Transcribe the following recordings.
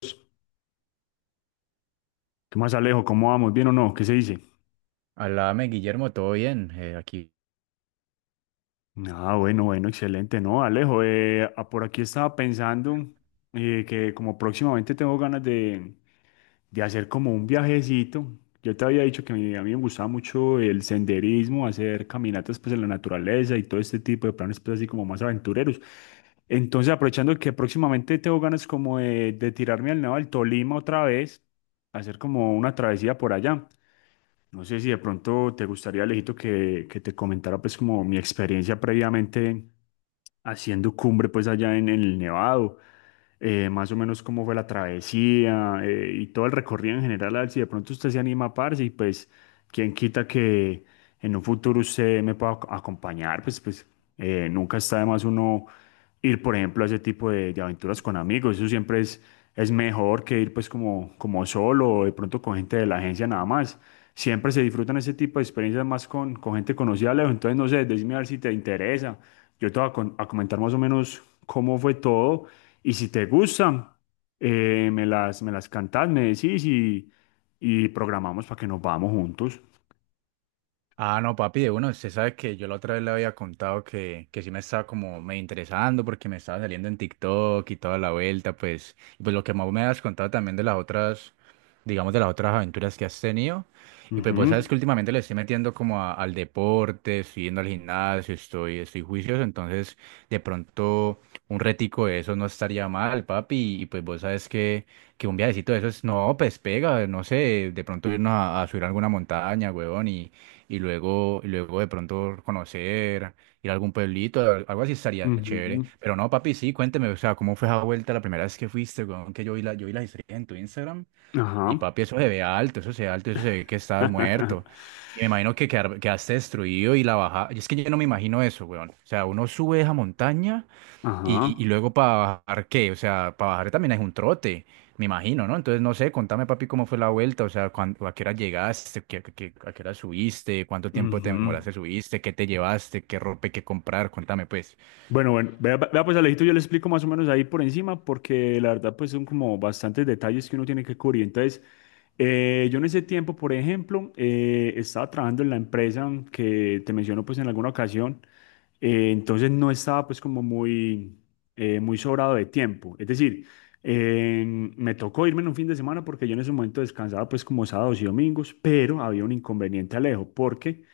¿Qué más, Alejo? ¿Cómo vamos? ¿Bien o no? ¿Qué se dice? Alame, Guillermo, todo bien. Aquí. Ah, bueno, bueno, excelente. No, Alejo, por aquí estaba pensando que como próximamente tengo ganas de hacer como un viajecito. Yo te había dicho que a mí me gustaba mucho el senderismo, hacer caminatas pues en la naturaleza y todo este tipo de planes pues así como más aventureros. Entonces, aprovechando que próximamente tengo ganas como de tirarme al lado del Tolima otra vez, hacer como una travesía por allá. No sé si de pronto te gustaría, Alejito, que te comentara pues como mi experiencia previamente haciendo cumbre pues allá en el Nevado, más o menos cómo fue la travesía, y todo el recorrido en general, a ver si de pronto usted se anima a parce y pues quién quita que en un futuro usted me pueda acompañar, pues nunca está de más uno ir, por ejemplo, a ese tipo de aventuras con amigos, eso siempre es mejor que ir pues como, como solo o de pronto con gente de la agencia nada más. Siempre se disfrutan ese tipo de experiencias más con gente conocida, Leo. Entonces, no sé, decime a ver si te interesa. Yo te voy a comentar más o menos cómo fue todo y si te gustan, me las cantás, me decís y programamos para que nos vamos juntos. Ah, no, papi, uno, usted sabe que yo la otra vez le había contado que sí me estaba como me interesando porque me estaba saliendo en TikTok y toda la vuelta, pues, y pues lo que más me has contado también de las otras, digamos, de las otras aventuras que has tenido. Y pues vos sabes Ujú, que últimamente le estoy metiendo como al deporte, estoy yendo al gimnasio, estoy juicioso, entonces de pronto un retico de eso no estaría mal, papi, y pues vos sabes que un viajecito de esos, no, pues pega, no sé, de pronto irnos a subir a alguna montaña, huevón, y luego de pronto conocer, ir a algún pueblito, algo así estaría chévere. ujú, Pero no, papi, sí, cuénteme, o sea, ¿cómo fue esa vuelta la primera vez que fuiste, weón? Que yo vi yo vi las historias en tu Instagram y ajá. papi, eso se ve alto, eso se ve alto, eso se ve que estás muerto. Y me imagino que quedaste destruido y la baja. Y es que yo no me imagino eso, weón. O sea, uno sube esa montaña. Y Ajá. luego para bajar, ¿qué? O sea, para bajar también es un trote, me imagino, ¿no? Entonces, no sé, contame, papi, cómo fue la vuelta, o sea, a qué hora llegaste. A qué hora subiste, cuánto tiempo te Ujú. demoraste, subiste, qué te llevaste, qué ropa hay que comprar? Contame, pues. Bueno, bueno, vea, vea pues Alejito, yo le explico más o menos ahí por encima, porque la verdad pues son como bastantes detalles que uno tiene que cubrir. Entonces, yo en ese tiempo, por ejemplo, estaba trabajando en la empresa que te menciono pues en alguna ocasión, entonces no estaba pues como muy, muy sobrado de tiempo. Es decir, eh, me tocó irme en un fin de semana porque yo en ese momento descansaba pues como sábados y domingos, pero había un inconveniente, Alejo, porque...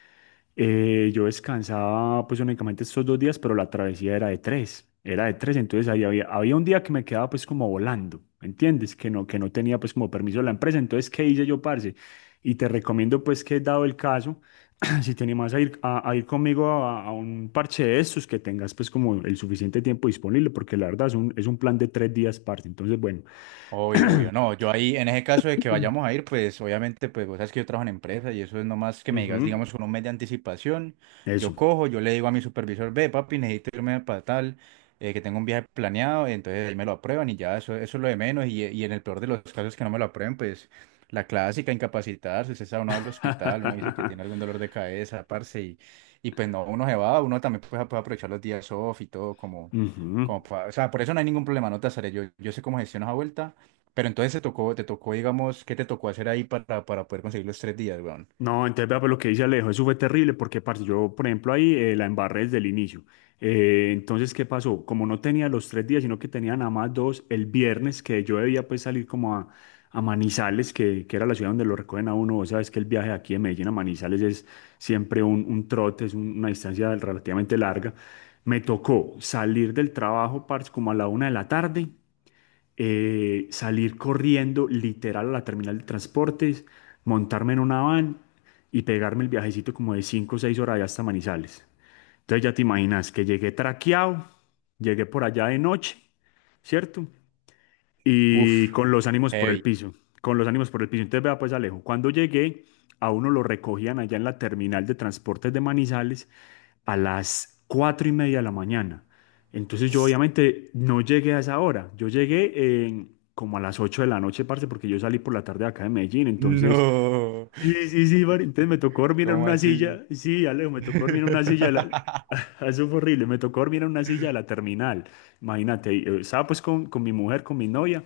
Yo descansaba pues únicamente estos 2 días, pero la travesía era de tres, entonces ahí había un día que me quedaba pues como volando, ¿me entiendes? Que no tenía pues como permiso de la empresa, entonces ¿qué hice yo, parce? Y te recomiendo pues que dado el caso, si te animas a ir, a ir conmigo a un parche de estos, que tengas pues como el suficiente tiempo disponible, porque la verdad es un plan de 3 días, parce, entonces bueno. Obvio, obvio. No, yo ahí, en ese caso de que vayamos a ir, pues obviamente, pues vos sabes que yo trabajo en empresa y eso es nomás que me digas, Ujú. digamos, con un mes de anticipación, Eso. yo cojo, yo le digo a mi supervisor, ve, papi, necesito irme para tal, que tengo un viaje planeado, entonces ahí me lo aprueban y ya, eso es lo de menos. Y en el peor de los casos que no me lo aprueben, pues la clásica, incapacitarse, usted sabe, uno va al hospital, uno dice que tiene algún dolor de cabeza, parce, y pues no, uno se va, uno también pues puede aprovechar los días off y todo, como, Ujú. como, o sea, por eso no hay ningún problema, no te asaré, yo sé cómo gestiono esa vuelta. Pero entonces te tocó, digamos, ¿qué te tocó hacer ahí para poder conseguir los tres días, weón? No, entonces vea pues lo que dice Alejo, eso fue terrible porque, parce, yo, por ejemplo, ahí la embarré desde el inicio. Entonces, ¿qué pasó? Como no tenía los 3 días, sino que tenía nada más dos, el viernes que yo debía pues salir como a Manizales, que era la ciudad donde lo recogen a uno, vos sabes que el viaje de aquí de Medellín a Manizales es siempre un trote, es un- una distancia relativamente larga. Me tocó salir del trabajo, parce, como a la 1 de la tarde, salir corriendo literal a la terminal de transportes, montarme en una van y pegarme el viajecito como de 5 o 6 horas allá hasta Manizales. Entonces ya te imaginas que llegué traqueado, llegué por allá de noche, ¿cierto? Y Uf, con los ánimos por el heavy. piso, con los ánimos por el piso. Entonces, vea pues Alejo, cuando llegué, a uno lo recogían allá en la terminal de transportes de Manizales a las 4:30 de la mañana. Entonces yo obviamente no llegué a esa hora, yo llegué como a las 8 de la noche, parce, porque yo salí por la tarde de acá de Medellín, entonces, No. sí, sí, sí, parce, entonces me tocó dormir en ¿Cómo una así? silla, sí, Alejo, me tocó dormir en una silla, eso fue horrible, me tocó dormir en una silla de la terminal, imagínate, y, estaba pues con mi mujer, con mi novia,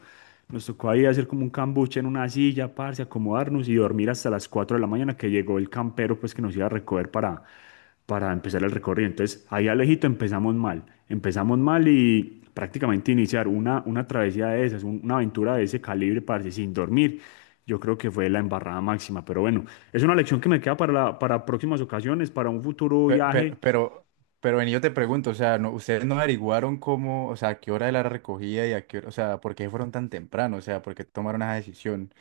nos tocó ahí hacer como un cambuche en una silla, parce, acomodarnos y dormir hasta las 4 de la mañana que llegó el campero, pues que nos iba a recoger para empezar el recorrido. Entonces, ahí Alejito empezamos mal. Empezamos mal y prácticamente iniciar una travesía de esas, un- una aventura de ese calibre, parce, sin dormir. Yo creo que fue la embarrada máxima, pero bueno, es una lección que me queda para, para próximas ocasiones, para un futuro Pe- viaje. Pero, pero, pero, vení, yo te pregunto, o sea, no, ustedes no averiguaron cómo, o sea, a qué hora de la recogida y a qué hora, o sea, por qué fueron tan temprano, o sea, por qué tomaron esa decisión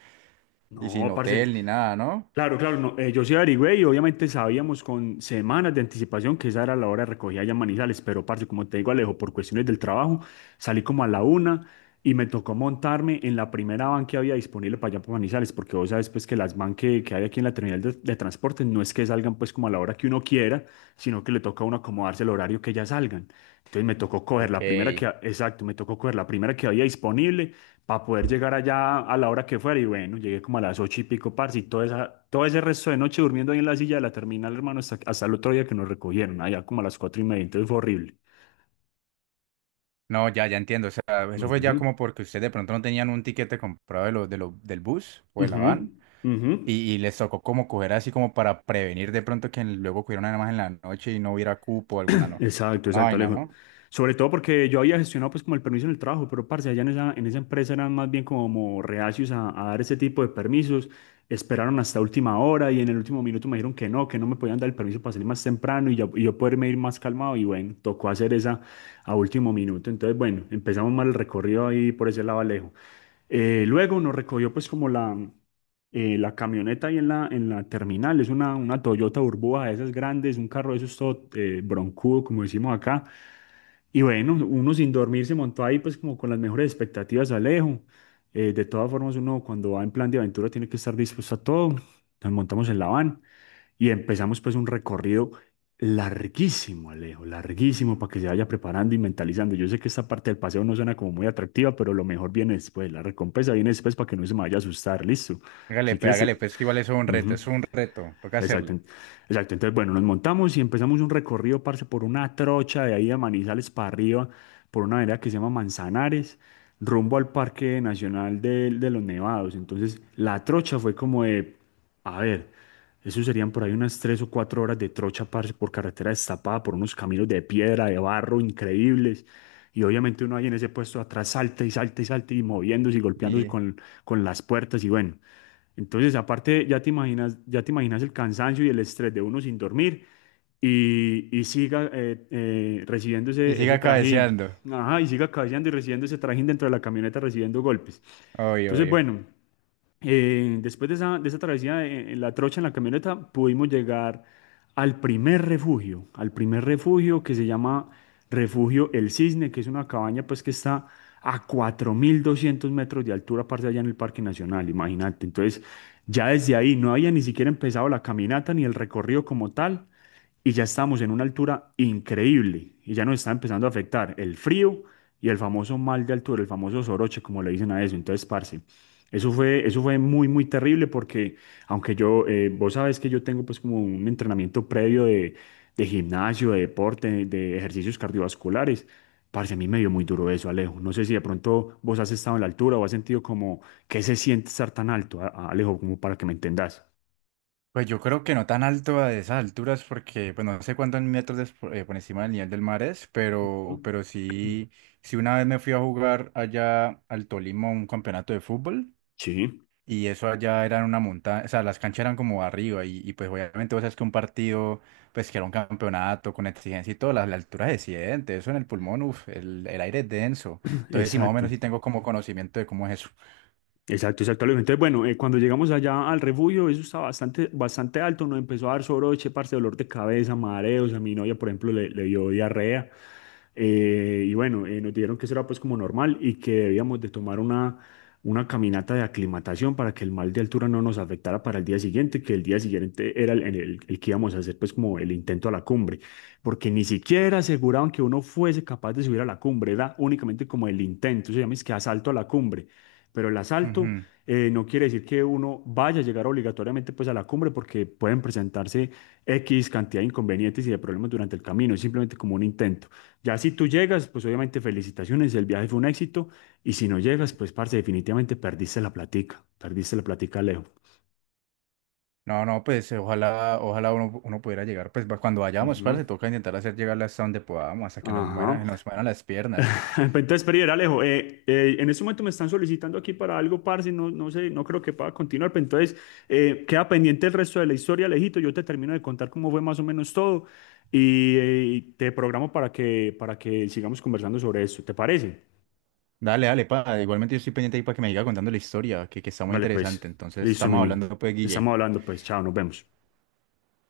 y sin No, parce. hotel ni nada, ¿no? Claro, claro, no, yo sí averigüé y obviamente sabíamos con semanas de anticipación que esa era la hora de recogida allá en Manizales, pero parce, como te digo Alejo, por cuestiones del trabajo salí como a la 1 y me tocó montarme en la primera van que había disponible para allá por Manizales, porque vos sabes pues que las van que hay aquí en la terminal de transporte no es que salgan pues como a la hora que uno quiera, sino que le toca a uno acomodarse el horario que ya salgan. Entonces me tocó coger Ok. la primera exacto, me tocó coger la primera que había disponible para poder llegar allá a la hora que fuera. Y bueno, llegué como a las 8 y pico, parce, y toda esa, todo ese resto de noche durmiendo ahí en la silla de la terminal, hermano, hasta el otro día que nos recogieron, allá como a las 4:30, entonces fue horrible. No, ya, ya entiendo, o sea, eso fue Ujú, ya como porque ustedes de pronto no tenían un tiquete comprado de lo, del bus o de la ujú, van. ujú. Y les tocó como coger así como para prevenir de pronto que luego cogiera una más en la noche y no hubiera cupo o alguna, no, Exacto, alguna exacto, vaina, Alejo. ¿no? Sobre todo porque yo había gestionado pues como el permiso en el trabajo, pero parce, allá en esa, empresa eran más bien como reacios a dar ese tipo de permisos. Esperaron hasta última hora y en el último minuto me dijeron que no, me podían dar el permiso para salir más temprano y yo poderme ir más calmado. Y bueno, tocó hacer esa a último minuto. Entonces, bueno, empezamos mal el recorrido ahí por ese lado, Alejo. Luego nos recogió pues como la camioneta ahí en la, terminal, es una Toyota Urboa de esas grandes, un carro de esos todo broncudo, como decimos acá. Y bueno, uno sin dormir se montó ahí pues como con las mejores expectativas, Alejo. De todas formas, uno cuando va en plan de aventura tiene que estar dispuesto a todo. Nos montamos en la van y empezamos pues un recorrido larguísimo, Alejo, larguísimo para que se vaya preparando y mentalizando. Yo sé que esta parte del paseo no suena como muy atractiva, pero lo mejor viene después, la recompensa viene después para que no se me vaya a asustar, listo. Si crees, Hágale, pues que igual eso ujú. es un reto, toca Exacto, hacerle. Exacto. Entonces, bueno, nos montamos y empezamos un recorrido, parce, por una trocha de ahí de Manizales para arriba, por una vereda que se llama Manzanares, rumbo al Parque Nacional de los Nevados. Entonces, la trocha fue como de, a ver, eso serían por ahí unas 3 o 4 horas de trocha, parce, por carretera destapada, por unos caminos de piedra, de barro increíbles. Y obviamente uno ahí en ese puesto atrás salta y salta y salta y moviéndose y golpeándose Y, con las puertas y bueno. Entonces, aparte, ya te imaginas el cansancio y el estrés de uno sin dormir y siga recibiendo y ese siga trajín. cabeceando, Ajá, y siga cabeceando y recibiendo ese trajín dentro de la camioneta, recibiendo golpes. obvio, Entonces, obvio. bueno. Después de esa travesía en la trocha, en la camioneta, pudimos llegar al primer refugio que se llama Refugio El Cisne, que es una cabaña pues que está a 4200 metros de altura, parce, allá en el Parque Nacional, imagínate. Entonces, ya desde ahí no había ni siquiera empezado la caminata ni el recorrido como tal, y ya estamos en una altura increíble, y ya nos está empezando a afectar el frío y el famoso mal de altura, el famoso soroche, como le dicen a eso. Entonces, parce. Eso fue muy, muy terrible porque, aunque yo, vos sabes que yo tengo pues como un entrenamiento previo de gimnasio, de deporte, de ejercicios cardiovasculares, parce, a mí me dio muy duro eso, Alejo. No sé si de pronto vos has estado en la altura o has sentido como que se siente estar tan alto, Alejo, como para que me entendas. Pues yo creo que no tan alto a esas alturas porque, pues no sé cuántos metros por encima del nivel del mar es, Ujú. pero sí, sí una vez me fui a jugar allá al Tolima un campeonato de fútbol. Sí. Y eso allá era en una montaña, o sea, las canchas eran como arriba y pues obviamente vos sabes que un partido, pues que era un campeonato con exigencia y todo, la altura se siente, eso en el pulmón, uf, el aire es denso. Entonces sí, más o menos Exacto. sí tengo como conocimiento de cómo es eso. Exacto, exacto. Alejo. Entonces, bueno, cuando llegamos allá al refugio, eso estaba bastante, bastante alto, nos empezó a dar soroche, parce, dolor de cabeza, mareos, a mi novia, por ejemplo, le dio diarrea. Y bueno, nos dijeron que eso era pues como normal y que debíamos de tomar una caminata de aclimatación para que el mal de altura no nos afectara para el día siguiente, que el día siguiente era el que íbamos a hacer pues como el intento a la cumbre, porque ni siquiera aseguraban que uno fuese capaz de subir a la cumbre, era únicamente como el intento, se llama es que asalto a la cumbre, pero el asalto, Ujú. No quiere decir que uno vaya a llegar obligatoriamente pues a la cumbre porque pueden presentarse X cantidad de inconvenientes y de problemas durante el camino, es simplemente como un intento. Ya si tú llegas, pues obviamente felicitaciones, el viaje fue un éxito y si no llegas, pues parce, definitivamente perdiste la platica, Leo. No, no, pues ojalá, ojalá uno, uno pudiera llegar, pues cuando vayamos, para, Ujú. se toca intentar hacer llegar hasta donde podamos, hasta que nos Ajá. muera, nos mueran las piernas. Entonces, Perider, Alejo, en este momento me están solicitando aquí para algo, parce, no, no sé, no creo que pueda continuar, pero entonces queda pendiente el resto de la historia, Alejito, yo te termino de contar cómo fue más o menos todo y te programo para que sigamos conversando sobre esto, ¿te parece? Dale, dale, pa, igualmente yo estoy pendiente ahí para que me siga contando la historia, que está muy Vale, interesante. pues, Entonces listo, mi estamos niño, hablando pues, Guille. estamos hablando, pues, chao, nos vemos.